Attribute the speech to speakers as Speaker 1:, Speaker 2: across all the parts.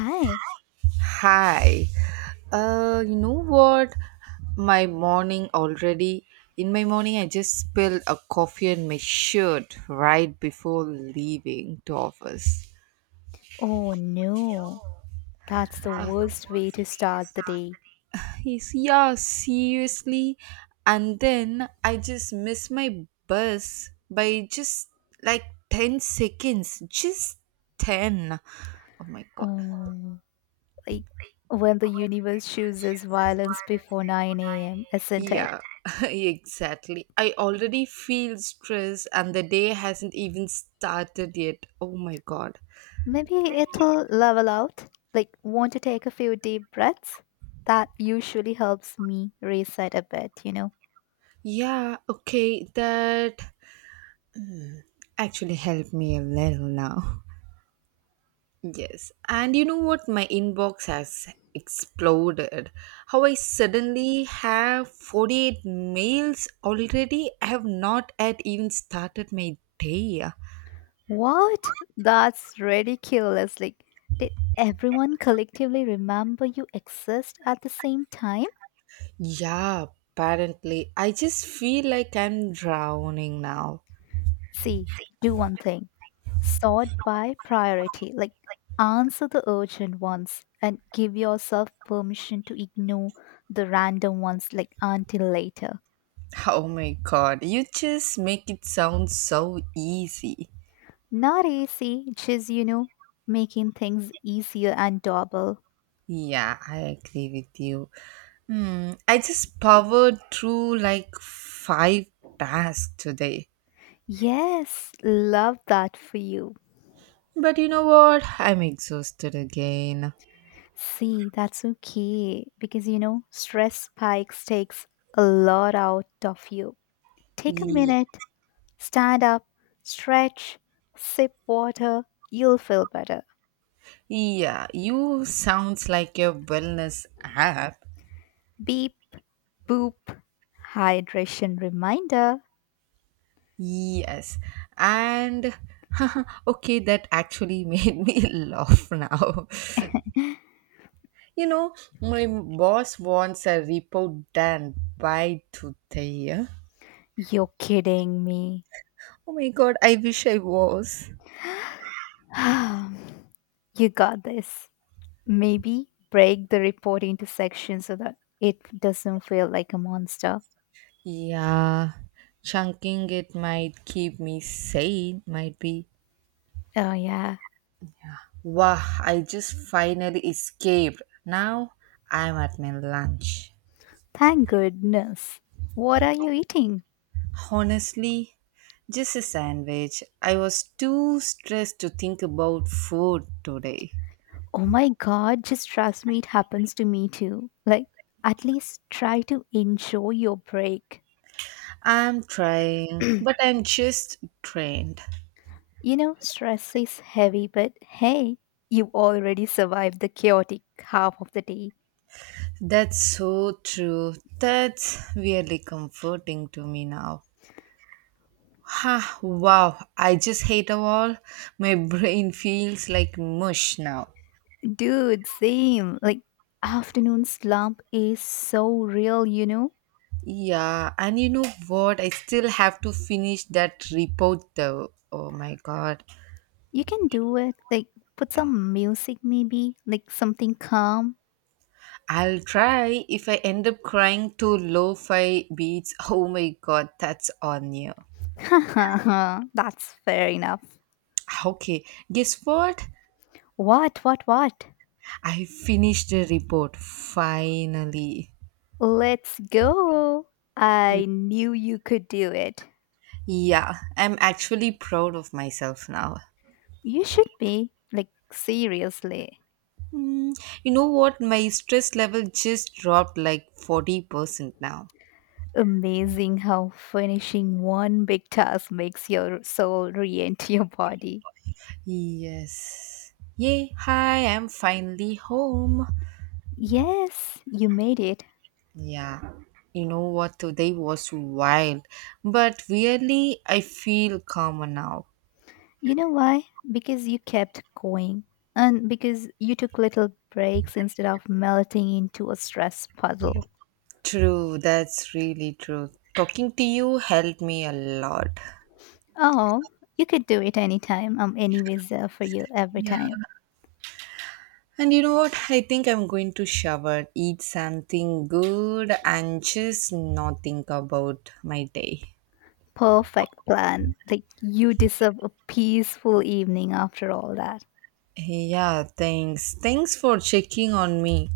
Speaker 1: Hi.
Speaker 2: Hi. You know what? My morning already. In my morning, I just spilled a coffee on my shirt right before leaving to office.
Speaker 1: Oh no, that's the
Speaker 2: Uh,
Speaker 1: worst way to start the day.
Speaker 2: Yes, yeah, seriously. And then I just missed my bus by just like 10 seconds. Just 10. Oh my god.
Speaker 1: Oh, no, like when the universe chooses violence before 9 a.m., isn't it?
Speaker 2: Yeah, exactly. I already feel stressed and the day hasn't even started yet. Oh my god.
Speaker 1: Maybe it'll level out. Like, want to take a few deep breaths? That usually helps me reset a bit, you know?
Speaker 2: Yeah, okay, that actually helped me a little now. Yes, and you know what? My inbox has exploded. How I suddenly have 48 mails already. I have not yet even started my day.
Speaker 1: What? That's ridiculous. Like, did everyone collectively remember you exist at the same time?
Speaker 2: Yeah, apparently. I just feel like I'm drowning now.
Speaker 1: See, do one thing sort by priority. Like, answer the urgent ones and give yourself permission to ignore the random ones, like, until later.
Speaker 2: Oh my god, you just make it sound so easy.
Speaker 1: Not easy, just, you know, making things easier and doable.
Speaker 2: Yeah, I agree with you. Hmm, I just powered through five tasks today.
Speaker 1: Yes, love that for you.
Speaker 2: But you know what? I'm exhausted again.
Speaker 1: See, that's okay because, you know, stress spikes takes a lot out of you. Take a
Speaker 2: Ye-
Speaker 1: minute, stand up, stretch, sip water, you'll feel better.
Speaker 2: Yeah, you sounds like a wellness app.
Speaker 1: Beep, boop, hydration reminder.
Speaker 2: Yes. And okay, that actually made me laugh now. You know, my boss wants a report done by today.
Speaker 1: You're kidding me.
Speaker 2: Oh my god, I wish I was.
Speaker 1: You got this. Maybe break the report into sections so that it doesn't feel like a monster.
Speaker 2: Yeah, chunking it might keep me sane, might be.
Speaker 1: Oh, yeah.
Speaker 2: Wow, I just finally escaped. Now I'm at my lunch.
Speaker 1: Thank goodness. What are you eating?
Speaker 2: Honestly, just a sandwich. I was too stressed to think about food today.
Speaker 1: Oh my god, just trust me, it happens to me too. Like, at least try to enjoy your break.
Speaker 2: I'm trying, but I'm just drained.
Speaker 1: You know, stress is heavy, but hey, you already survived the chaotic half of the day.
Speaker 2: That's so true. That's really comforting to me now. Ha, wow, I just hate a wall. My brain feels like mush now.
Speaker 1: Dude, same. Like, afternoon slump is so real, you know?
Speaker 2: Yeah, and you know what? I still have to finish that report though. Oh my god.
Speaker 1: You can do it. Like, put some music maybe, like something calm.
Speaker 2: I'll try if I end up crying to lo fi beats. Oh my god, that's on you.
Speaker 1: That's fair enough.
Speaker 2: Okay, guess what?
Speaker 1: What, what?
Speaker 2: I finished the report finally.
Speaker 1: Let's go. I knew you could do it.
Speaker 2: Yeah, I'm actually proud of myself now.
Speaker 1: You should be. Like, seriously.
Speaker 2: Mm, you know what? My stress level just dropped like 40% now.
Speaker 1: Amazing how finishing one big task makes your soul re enter your body.
Speaker 2: Yes. Yay, hi, I'm finally home.
Speaker 1: Yes, you made it.
Speaker 2: Yeah. You know what? Today was wild, but really, I feel calmer now.
Speaker 1: You know why? Because you kept going. And because you took little breaks instead of melting into a stress puddle.
Speaker 2: True, that's really true. Talking to you helped me a lot.
Speaker 1: Oh, you could do it anytime. I'm anyways there for you every time.
Speaker 2: And you know what? I think I'm going to shower, eat something good, and just not think about my day.
Speaker 1: Perfect plan. Like, you deserve a peaceful evening after all that.
Speaker 2: Yeah, thanks. Thanks for checking on me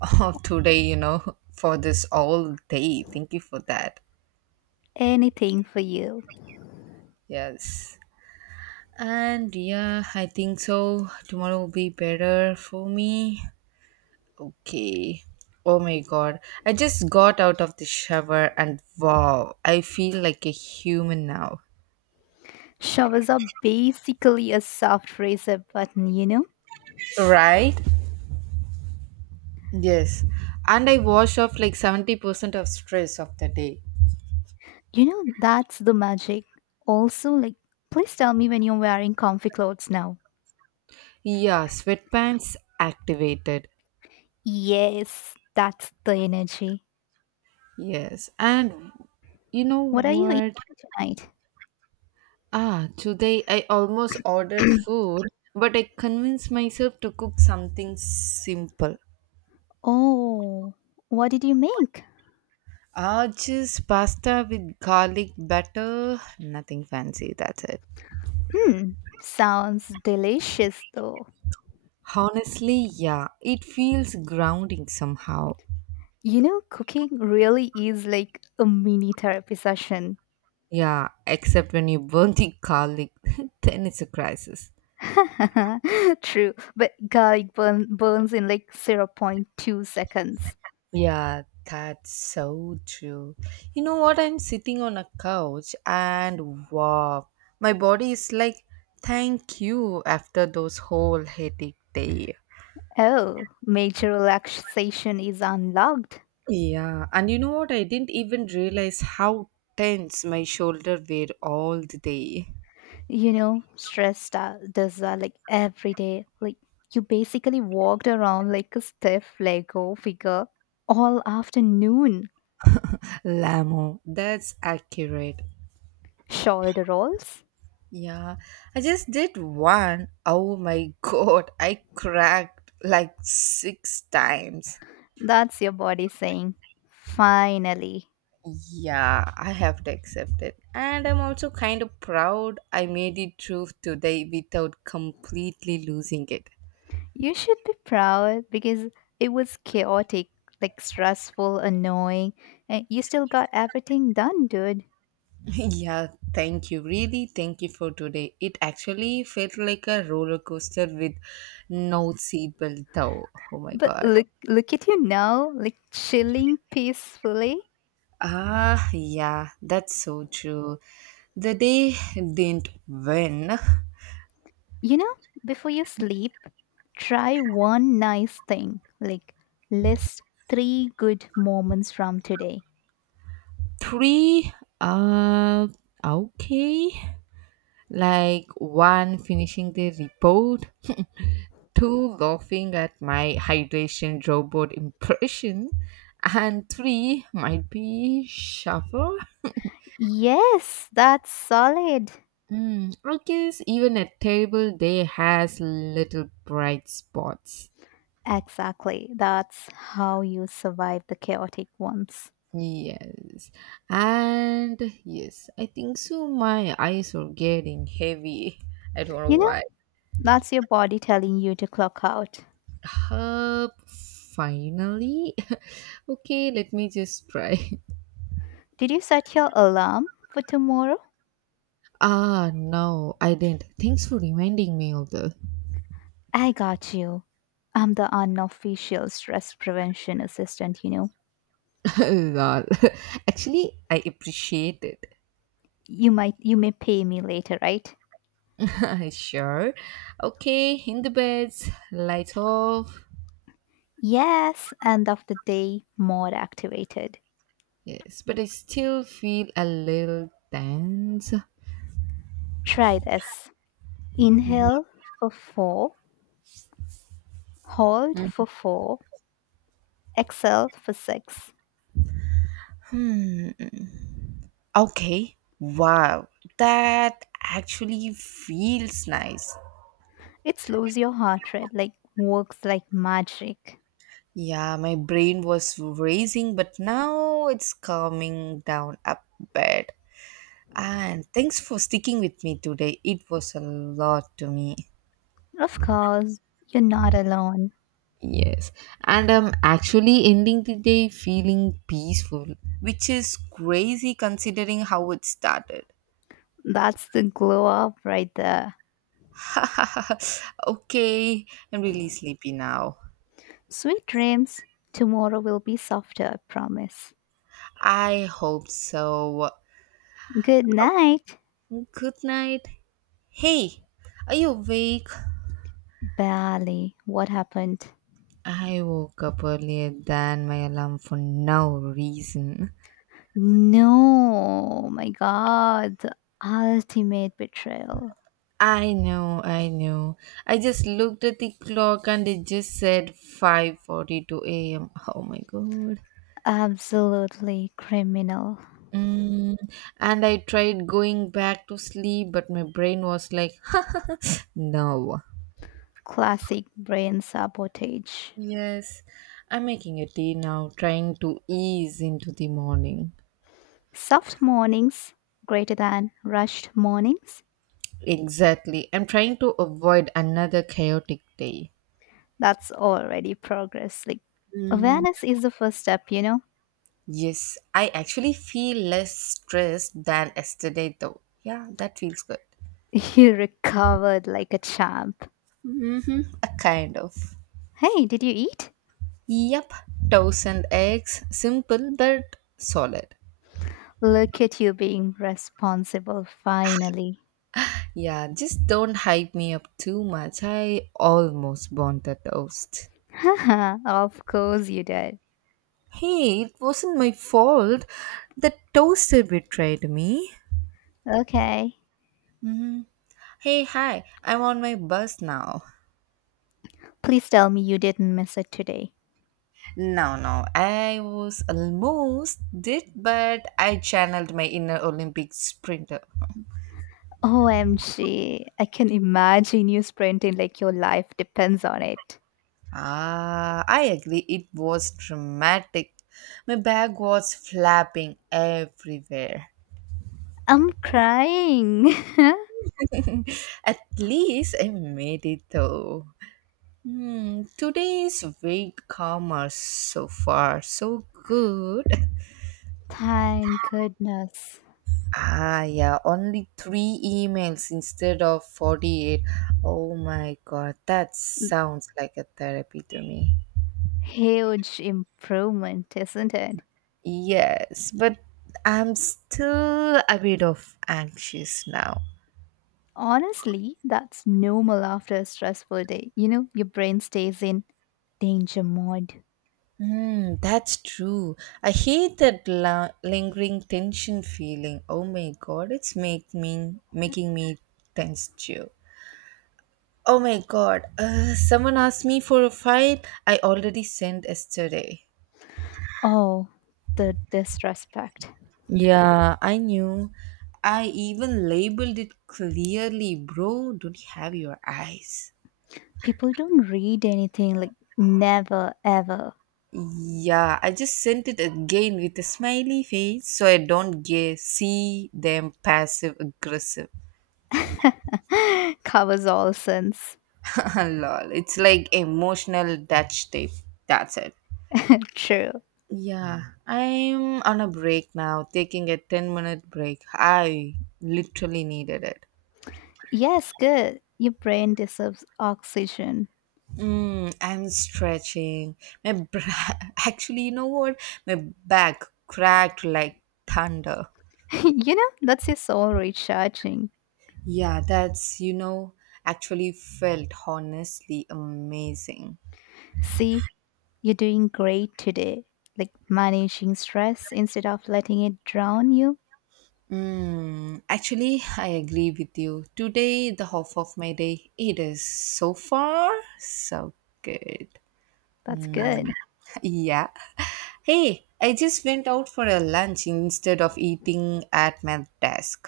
Speaker 2: today, you know, for this all day. Thank you for that.
Speaker 1: Anything for you.
Speaker 2: Yes. And yeah, I think so. Tomorrow will be better for me. Okay. Oh my god. I just got out of the shower and wow, I feel like a human now.
Speaker 1: Showers are basically a soft reset button, you know?
Speaker 2: Right? Yes, and I wash off like 70% of stress of the day.
Speaker 1: You know, that's the magic. Also, like, please tell me when you're wearing comfy clothes now.
Speaker 2: Yeah, sweatpants activated.
Speaker 1: Yes, that's the energy.
Speaker 2: Yes, and you know
Speaker 1: What are you
Speaker 2: what?
Speaker 1: eating tonight?
Speaker 2: Ah, today I almost ordered food, but I convinced myself to cook something simple.
Speaker 1: Oh, what did you make?
Speaker 2: Ah, just pasta with garlic butter, nothing fancy, that's it.
Speaker 1: Hmm, sounds delicious though.
Speaker 2: Honestly, yeah, it feels grounding somehow.
Speaker 1: You know, cooking really is like a mini therapy session.
Speaker 2: Yeah, except when you burn the garlic, then it's a crisis.
Speaker 1: True, but garlic burns in like zero point 0.2 seconds.
Speaker 2: Yeah, that's so true. You know what? I'm sitting on a couch and wow, my body is like, thank you after those whole headache day.
Speaker 1: Oh, major relaxation is unlocked.
Speaker 2: Yeah, and you know what? I didn't even realize how tense my shoulder were all the day.
Speaker 1: You know, stress does that like every day. Like you basically walked around like a stiff Lego figure all afternoon.
Speaker 2: Lamo, that's accurate.
Speaker 1: Shoulder rolls.
Speaker 2: Yeah, I just did one. Oh my god, I cracked like six times.
Speaker 1: That's your body saying, finally.
Speaker 2: Yeah, I have to accept it. And I'm also kind of proud I made it through today without completely losing it.
Speaker 1: You should be proud because it was chaotic, like stressful, annoying, and you still got everything done, dude.
Speaker 2: Yeah, thank you. Really, thank you for today. It actually felt like a roller coaster with no seatbelt, though. Oh my
Speaker 1: But
Speaker 2: god.
Speaker 1: look, look at you now, like chilling peacefully.
Speaker 2: Ah, yeah, that's so true. The day didn't win.
Speaker 1: You know, before you sleep, try one nice thing. Like, list three good moments from today.
Speaker 2: Three, uh, okay. Like one finishing the report, two laughing at my hydration robot impression, and three might be shower.
Speaker 1: Yes, that's solid.
Speaker 2: Hmm, I guess even a terrible day has little bright spots.
Speaker 1: Exactly. That's how you survive the chaotic ones.
Speaker 2: Yes, and yes, I think so. My eyes are getting heavy. I don't know
Speaker 1: You know,
Speaker 2: why.
Speaker 1: that's your body telling you to clock out.
Speaker 2: Up, finally. Okay, let me just try.
Speaker 1: Did you set your alarm for tomorrow?
Speaker 2: Ah, no, I didn't. Thanks for reminding me of the
Speaker 1: I got you. I'm the unofficial stress prevention assistant, you know.
Speaker 2: lol. Actually, I appreciate it.
Speaker 1: You may pay me later, right?
Speaker 2: Sure. Okay, in the beds, lights off.
Speaker 1: Yes, end of the day, more activated.
Speaker 2: Yes, but I still feel a little tense.
Speaker 1: Try this. Inhale for four, hold for four, exhale for six.
Speaker 2: Okay. Wow. That actually feels nice.
Speaker 1: It slows your heart rate, like works like magic.
Speaker 2: Yeah, my brain was racing, but now it's calming down a bit. And thanks for sticking with me today. It was a lot to me.
Speaker 1: Of course, you're not alone.
Speaker 2: Yes, and I'm actually ending the day feeling peaceful, which is crazy considering how it started.
Speaker 1: That's the glow up right there.
Speaker 2: Okay, I'm really sleepy now.
Speaker 1: Sweet dreams. Tomorrow will be softer, I promise.
Speaker 2: I hope so.
Speaker 1: Good night.
Speaker 2: Good night. Hey, are you awake?
Speaker 1: Barely. What happened?
Speaker 2: I woke up earlier than my alarm for no reason.
Speaker 1: No, my God, the ultimate betrayal.
Speaker 2: I know, I know. I just looked at the clock and it just said 5:42 a.m. Oh my god.
Speaker 1: Absolutely criminal.
Speaker 2: Mm, and I tried going back to sleep, but my brain was like, no.
Speaker 1: Classic brain sabotage.
Speaker 2: Yes, I'm making a tea now, trying to ease into the morning.
Speaker 1: Soft mornings greater than rushed mornings.
Speaker 2: Exactly. I'm trying to avoid another chaotic day.
Speaker 1: That's already progress. Like,
Speaker 2: Mm.
Speaker 1: awareness is the first step, you know?
Speaker 2: Yes, I actually feel less stressed than yesterday though. Yeah, that feels good.
Speaker 1: You recovered like a champ.
Speaker 2: Hmm, a kind of.
Speaker 1: Hey, did you eat?
Speaker 2: Yep, toast and eggs. Simple but solid.
Speaker 1: Look at you being responsible finally.
Speaker 2: Yeah, just don't hype me up too much. I almost burnt the toast.
Speaker 1: Haha, of course you did.
Speaker 2: Hey, it wasn't my fault. The toaster betrayed me.
Speaker 1: Okay.
Speaker 2: Hmm. Hey, hi, I'm on my bus now.
Speaker 1: Please tell me you didn't miss it today.
Speaker 2: No, no, I was almost did, but I channeled my inner Olympic sprinter.
Speaker 1: OMG, I can imagine you sprinting like your life depends on it.
Speaker 2: Ah, I agree, it was dramatic. My bag was flapping everywhere.
Speaker 1: I'm crying.
Speaker 2: At least I made it though. Hmm, today's week calmer so far, so good.
Speaker 1: Thank goodness.
Speaker 2: Ah, yeah, only three emails instead of 48. Oh my god, that sounds like a therapy to me.
Speaker 1: Huge improvement, isn't it?
Speaker 2: Yes, but I'm still a bit of anxious now.
Speaker 1: Honestly, that's normal after a stressful day. You know, your brain stays in danger mode.
Speaker 2: Hmm, that's true. I hate that lingering tension feeling. Oh my god, it's make me making me tense too. Oh my god, someone asked me for a file I already sent yesterday.
Speaker 1: Oh, the disrespect.
Speaker 2: Yeah, I knew. I even labeled it clearly, bro. Don't you have your eyes?
Speaker 1: People don't read anything like never ever.
Speaker 2: Yeah, I just sent it again with a smiley face so I don't get see them passive aggressive.
Speaker 1: Covers all sins.
Speaker 2: Lol, it's like emotional Dutch tape. That's it.
Speaker 1: True.
Speaker 2: Yeah, I'm on a break now, taking a 10-minute minute break. I literally needed it.
Speaker 1: Yes, good. Your brain deserves oxygen.
Speaker 2: Mm, I'm stretching. My bra- actually, you know what? My back cracked like thunder.
Speaker 1: You know, that's your soul recharging.
Speaker 2: Yeah, that's actually felt honestly amazing.
Speaker 1: See, you're doing great today. Like managing stress instead of letting it drown you.
Speaker 2: Mm, actually, I agree with you. Today, the half of my day, it is so far so good.
Speaker 1: That's
Speaker 2: Mm,
Speaker 1: good.
Speaker 2: yeah. Hey, I just went out for a lunch instead of eating at my desk.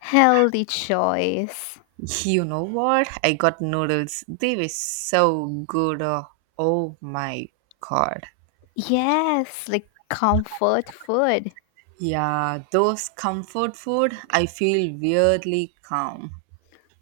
Speaker 1: Healthy choice.
Speaker 2: You know what? I got noodles. They were so good. Oh, oh my god.
Speaker 1: Yes, like comfort food.
Speaker 2: Yeah, those comfort food, I feel weirdly calm.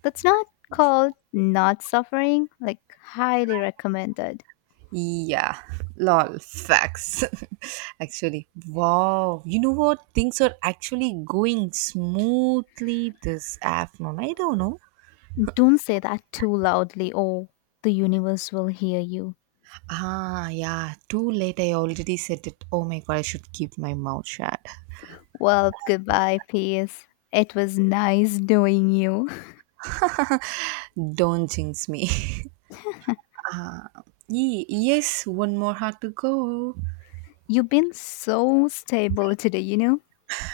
Speaker 1: That's not called not suffering. Like, highly recommended.
Speaker 2: Yeah, lol, facts. Actually, wow. You know what? Things are actually going smoothly this afternoon. I don't know.
Speaker 1: Don't say that too loudly, or the universe will hear you.
Speaker 2: Ah, yeah, too late. I already said it. Oh my god, I should keep my mouth shut.
Speaker 1: Well, goodbye, peace. It was nice knowing you.
Speaker 2: Don't jinx me. Yes, one more heart to go.
Speaker 1: You've been so stable today, you know?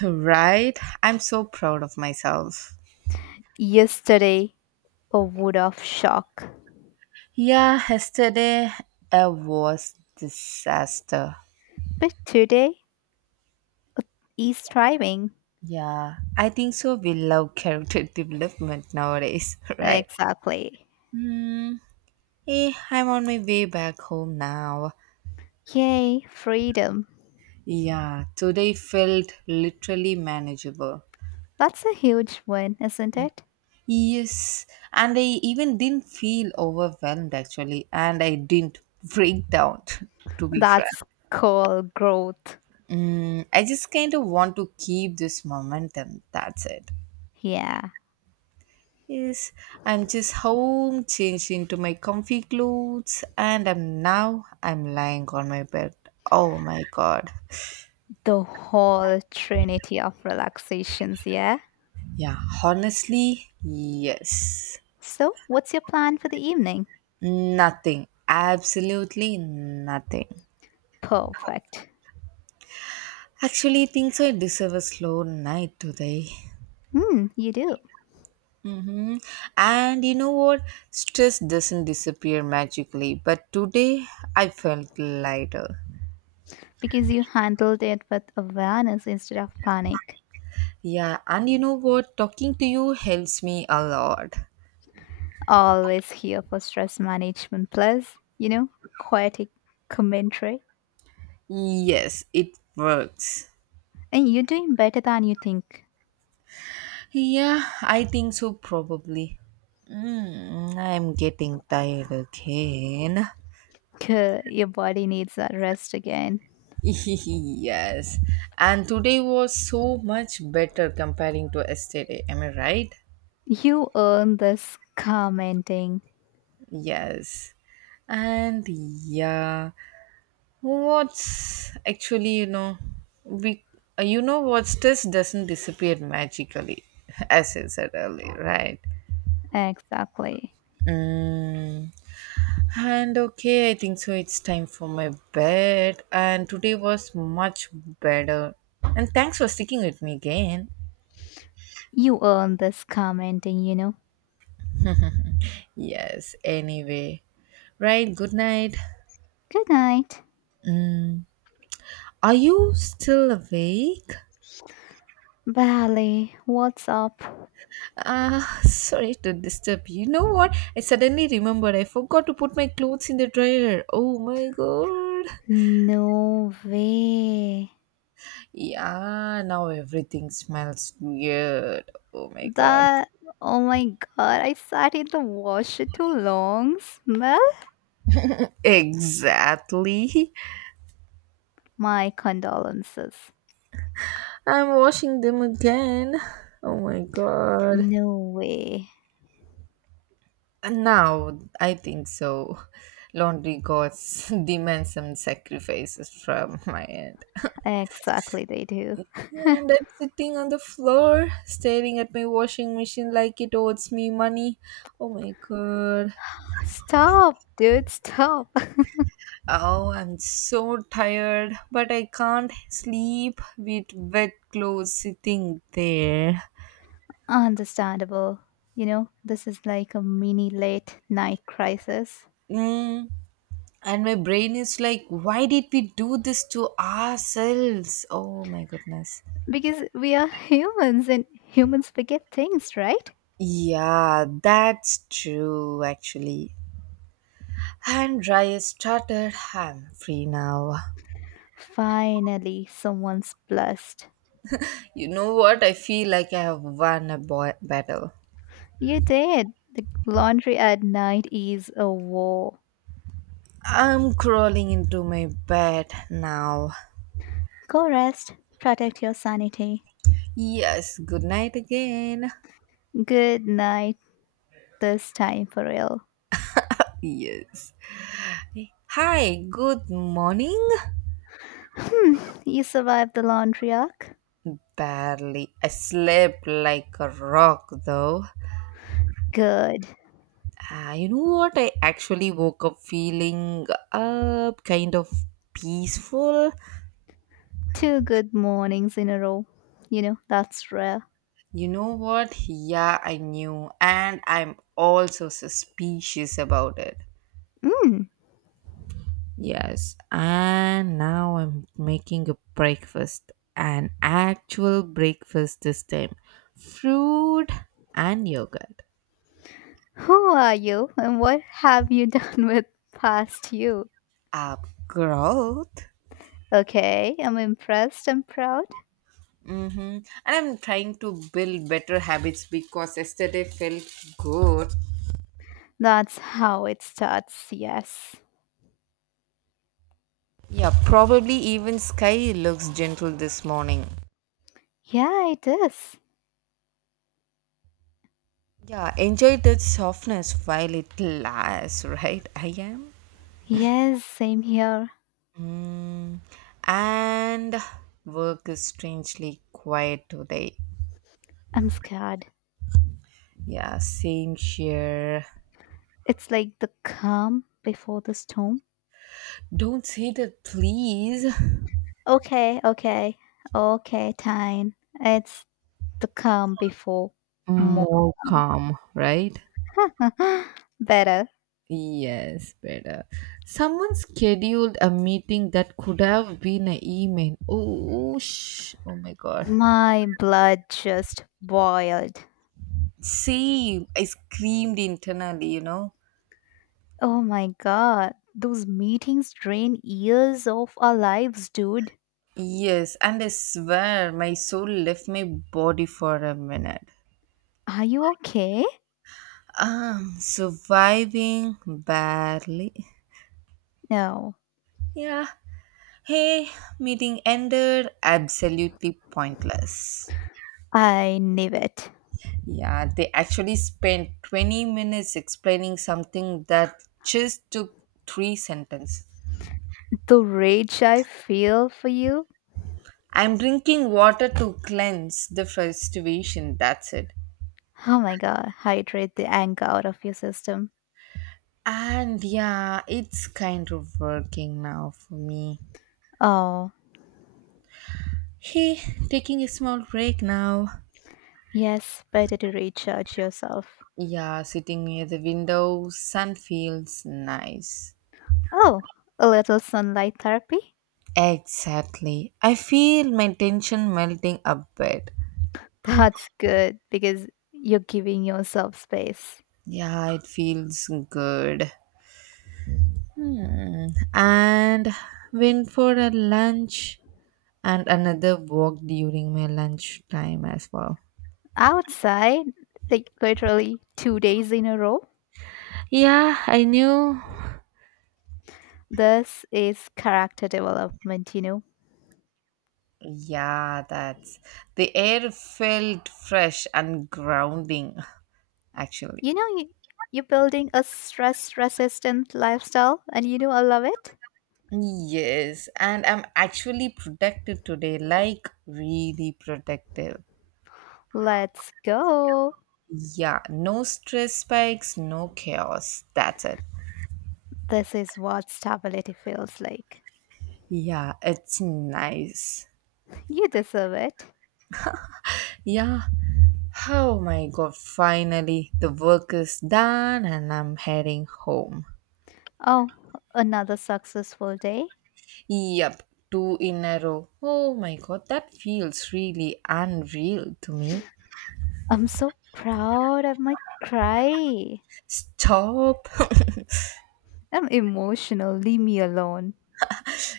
Speaker 2: Right? I'm so proud of myself.
Speaker 1: Yesterday, a wood of shock.
Speaker 2: Yeah, yesterday I was disaster.
Speaker 1: But today, is thriving.
Speaker 2: Yeah, I think so. We love character development nowadays, right?
Speaker 1: Exactly.
Speaker 2: Hmm. Eh, I'm on my way back home now.
Speaker 1: Yay, freedom.
Speaker 2: Yeah, today felt literally manageable.
Speaker 1: That's a huge win, isn't it?
Speaker 2: Yes, and I even didn't feel overwhelmed actually, and I didn't break down, to be frank.
Speaker 1: That's called growth.
Speaker 2: Mm, I just kind of want to keep this momentum. That's it.
Speaker 1: Yeah,
Speaker 2: Yes, I'm just home, changed into my comfy clothes, and I'm now I'm lying on my bed. Oh my god.
Speaker 1: the whole trinity of relaxations, yeah?
Speaker 2: Yeah, honestly, yes.
Speaker 1: So, what's your plan for the evening?
Speaker 2: Nothing. Absolutely nothing.
Speaker 1: Perfect.
Speaker 2: Actually, things I deserve a slow night today.
Speaker 1: Hmm, you do.
Speaker 2: Mm-hmm. And you know what? Stress doesn't disappear magically, but today I felt lighter.
Speaker 1: Because you handled it with awareness instead of panic.
Speaker 2: Yeah, and you know what? Talking to you helps me a lot.
Speaker 1: Always here for stress management plus, you know, poetic commentary.
Speaker 2: Yes, it works.
Speaker 1: And you're doing better than you think.
Speaker 2: Yeah, I think so, probably. Mm, I'm getting tired again.
Speaker 1: Gah, your body needs that rest again.
Speaker 2: Yes, and today was so much better comparing to yesterday. Am I right?
Speaker 1: You earn this commenting.
Speaker 2: Yes, and yeah. What's actually, you know, we, you know, what's this doesn't disappear magically, as I said earlier, right?
Speaker 1: Exactly.
Speaker 2: And okay, I think so. It's time for my bed, and today was much better. And thanks for sticking with me again.
Speaker 1: You earn this commenting, you know.
Speaker 2: Yes, anyway. Right, good night.
Speaker 1: Good night.
Speaker 2: Are you still awake?
Speaker 1: Ballet, what's up?
Speaker 2: Sorry to disturb you. You know what? I suddenly remembered I forgot to put my clothes in the dryer. Oh my god.
Speaker 1: No way.
Speaker 2: Yeah, now everything smells weird. Oh my god.
Speaker 1: That, oh my god, I sat in the washer too long. Smell?
Speaker 2: Exactly.
Speaker 1: My condolences.
Speaker 2: I'm washing them again. Oh my god.
Speaker 1: No way.
Speaker 2: And now, I think so. Laundry gods demand some sacrifices from my end.
Speaker 1: Exactly, they do.
Speaker 2: And I'm sitting on the floor staring at my washing machine like it owes me money. Oh my god.
Speaker 1: Stop, dude, stop.
Speaker 2: Oh, I'm so tired, but I can't sleep with wet clothes sitting there.
Speaker 1: Understandable. You know, this is like a mini late night crisis.
Speaker 2: Mm. And my brain is like, why did we do this to ourselves? Oh my goodness.
Speaker 1: Because we are humans and humans forget things, right?
Speaker 2: Yeah, that's true actually. And dry is started. I'm free now.
Speaker 1: Finally, someone's blessed.
Speaker 2: You know what? I feel like I have won a battle.
Speaker 1: You did. The laundry at night is a war.
Speaker 2: I'm crawling into my bed now.
Speaker 1: Go rest, protect your sanity.
Speaker 2: Yes, good night again.
Speaker 1: Good night, this time for real.
Speaker 2: Yes. Hi, good morning.
Speaker 1: Hmm, you survived the laundry arc?
Speaker 2: Barely. I slept like a rock though.
Speaker 1: Good.
Speaker 2: You know what? I actually woke up feeling kind of peaceful.
Speaker 1: Two good mornings in a row. You know, that's rare.
Speaker 2: You know what? Yeah, I knew. And I'm also suspicious about it.
Speaker 1: Mm,
Speaker 2: Yes. And now I'm making a breakfast. An actual breakfast this time. Fruit and yogurt.
Speaker 1: who are you and what have you done with past you?
Speaker 2: Up growth.
Speaker 1: Okay, I'm impressed and proud.
Speaker 2: Mm-hmm. And I'm trying to build better habits because yesterday felt good.
Speaker 1: That's how it starts, yes.
Speaker 2: Yeah, probably even sky looks gentle this morning.
Speaker 1: Yeah, it is.
Speaker 2: Yeah, enjoy that softness while it lasts, right? I am.
Speaker 1: Yes, same here.
Speaker 2: Mm. And work is strangely quiet today.
Speaker 1: I'm scared.
Speaker 2: Yeah, same here.
Speaker 1: It's like the calm before the storm.
Speaker 2: Don't say that, please.
Speaker 1: Okay, okay, okay, Tyne. It's the calm before more
Speaker 2: More
Speaker 1: calm.
Speaker 2: calm, right?
Speaker 1: Better.
Speaker 2: Yes, better. Someone scheduled a meeting that could have been an email. Oh, oh, oh my god.
Speaker 1: My blood just boiled.
Speaker 2: Same. I screamed internally,
Speaker 1: Oh my god, those meetings drain years of our lives, dude.
Speaker 2: Yes, and I swear my soul left my body for a minute.
Speaker 1: Are you okay?
Speaker 2: Surviving barely.
Speaker 1: No,
Speaker 2: Yeah. Hey, meeting ended. Absolutely pointless.
Speaker 1: I knew it.
Speaker 2: Yeah, they actually spent 20 minutes explaining something that just took three sentences.
Speaker 1: The rage I feel for you.
Speaker 2: I'm drinking water to cleanse the frustration, that's it.
Speaker 1: Oh my god, hydrate the anger out of your system.
Speaker 2: And yeah, it's kind of working now for me.
Speaker 1: Oh,
Speaker 2: Hey, taking a small break now.
Speaker 1: yes, better to recharge yourself.
Speaker 2: Yeah, sitting near the window, sun feels nice.
Speaker 1: Oh, a little sunlight therapy?
Speaker 2: Exactly. I feel my tension melting a bit.
Speaker 1: That's good because you're giving yourself space.
Speaker 2: Yeah, it feels good. Hmm. And went for a lunch and another walk during my lunch time as well.
Speaker 1: Outside, like literally 2 days in a row,
Speaker 2: Yeah, I knew.
Speaker 1: this is character development, you know.
Speaker 2: Yeah, that's the air felt fresh and grounding actually.
Speaker 1: You know, you're building a stress resistant lifestyle, and you know, I love it.
Speaker 2: Yes, and I'm actually productive today, like really productive.
Speaker 1: Let's go.
Speaker 2: Yeah, no stress spikes, no chaos. That's it.
Speaker 1: This is what stability feels like.
Speaker 2: Yeah, it's nice.
Speaker 1: You deserve it.
Speaker 2: Yeah. Oh my god, finally the work is done and I'm heading home.
Speaker 1: Oh, another successful day.
Speaker 2: Yep, two in a row. Oh my god, that feels really unreal to me.
Speaker 1: I'm so proud of my cry.
Speaker 2: Stop.
Speaker 1: I'm emotional, leave me alone.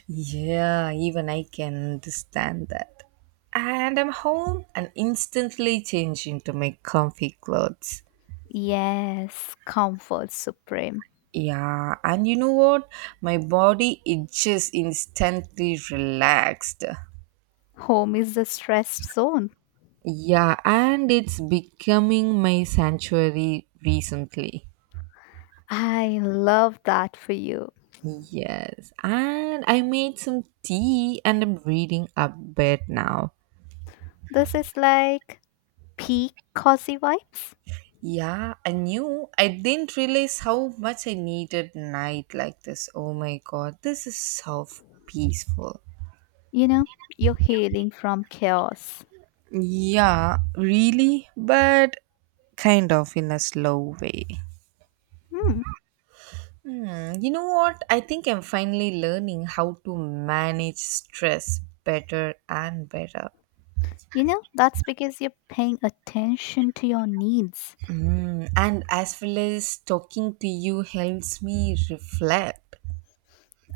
Speaker 2: Yeah, even I can understand that. And I'm home and instantly change into my comfy clothes.
Speaker 1: Yes, comfort supreme.
Speaker 2: Yeah, and you know what? My body it just instantly relaxed.
Speaker 1: Home is the stressed zone.
Speaker 2: Yeah, and it's becoming my sanctuary recently.
Speaker 1: I love that for you.
Speaker 2: Yes, and I made some tea and I'm reading a bit now.
Speaker 1: This is like peak cozy vibes.
Speaker 2: Yeah, I knew. I didn't realize how much I needed night like this. Oh my god, this is so peaceful.
Speaker 1: You know, you're healing from chaos.
Speaker 2: Yeah, really, but kind of in a slow way.
Speaker 1: Hmm.
Speaker 2: Hmm, you know what? I think I'm finally learning how to manage stress better and better.
Speaker 1: You know, that's because you're paying attention to your needs.
Speaker 2: Hmm, and as well as talking to you helps me reflect.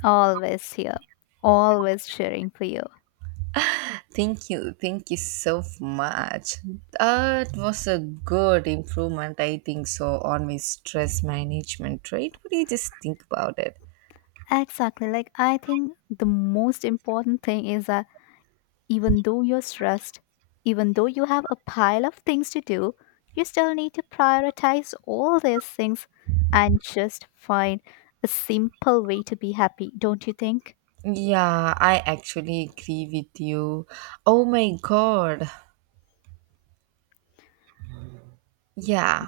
Speaker 1: Always here, always cheering for you.
Speaker 2: Thank you. Thank you so much. That was a good improvement, I think so, on my stress management, right? What do you just think about it?
Speaker 1: Exactly. Like, I think the most important thing is that. Even though you're stressed, even though you have a pile of things to do, you still need to prioritize all these things and just find a simple way to be happy, don't you think?
Speaker 2: Yeah, I actually agree with you. Oh my god, yeah.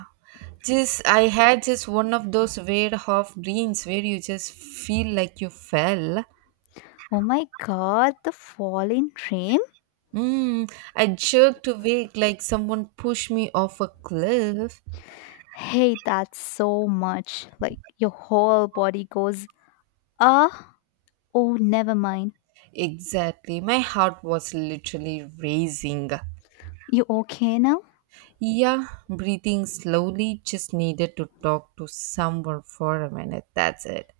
Speaker 2: Just I had just one of those weird half dreams where you just feel like you fell.
Speaker 1: Oh my god, the falling rain?
Speaker 2: Mm, I jerked awake like someone pushed me off a cliff.
Speaker 1: Hate that so much. Like your whole body goes, ah, oh, never mind.
Speaker 2: Exactly. My heart was literally racing.
Speaker 1: You okay now?
Speaker 2: Yeah, breathing slowly, just needed to talk to someone for a minute. That's it.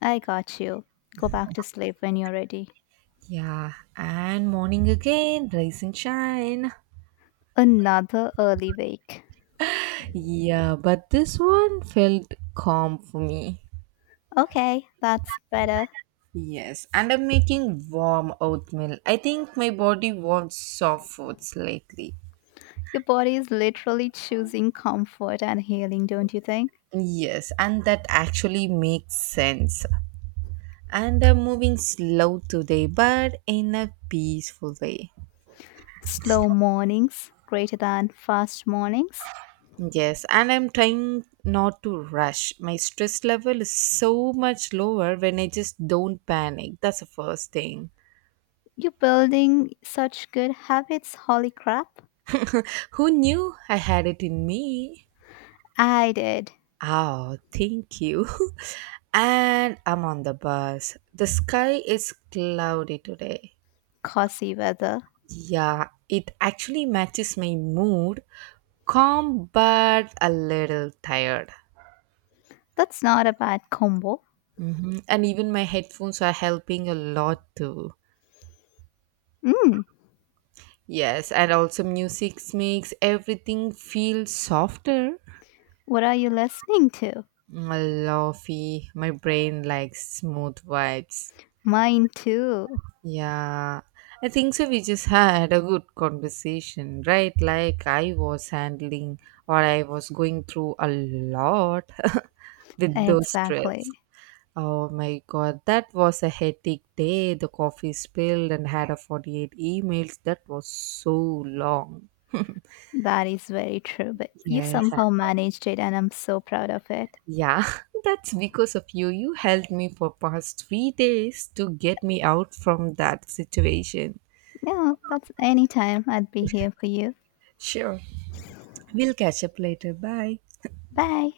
Speaker 1: I got you. Go back to sleep when you're ready.
Speaker 2: Yeah, and morning again, rise and shine.
Speaker 1: Another early wake.
Speaker 2: Yeah, but this one felt calm for me.
Speaker 1: Okay, that's better.
Speaker 2: Yes, and I'm making warm oatmeal. I think my body wants soft foods lately.
Speaker 1: Your body is literally choosing comfort and healing, don't you think?
Speaker 2: Yes, and that actually makes sense. And I'm moving slow today, but in a peaceful way.
Speaker 1: Slow mornings greater than fast mornings.
Speaker 2: Yes, and I'm trying not to rush. My stress level is so much lower when I just don't panic. That's the first thing.
Speaker 1: You're building such good habits, holy crap.
Speaker 2: Who knew I had it in me?
Speaker 1: I did.
Speaker 2: Oh, thank you. And I'm on the bus. The sky is cloudy today.
Speaker 1: Cozy weather.
Speaker 2: Yeah, it actually matches my mood. Calm, but a little tired.
Speaker 1: That's not a bad combo.
Speaker 2: Hmm. And even my headphones are helping a lot too.
Speaker 1: Mm,
Speaker 2: Yes, and also music makes everything feel softer.
Speaker 1: what are you listening to?
Speaker 2: Fluffy. My brain likes smooth vibes.
Speaker 1: Mine too.
Speaker 2: Yeah, I think so. We just had a good conversation, right? Like I was handling or I was going through a lot with mhm the stress.
Speaker 1: Exactly.
Speaker 2: Oh my god, that was a hectic day. The coffee spilled and had a 48 emails. That was so long.
Speaker 1: That is very true, but you
Speaker 2: Yes, I-
Speaker 1: somehow managed it and I'm so proud of it.
Speaker 2: yeah, that's because of you. You helped me for past 3 days to get me out from that situation.
Speaker 1: Yeah, that's anytime I'd be here for you.
Speaker 2: Sure. We'll catch up later. Bye.
Speaker 1: Bye.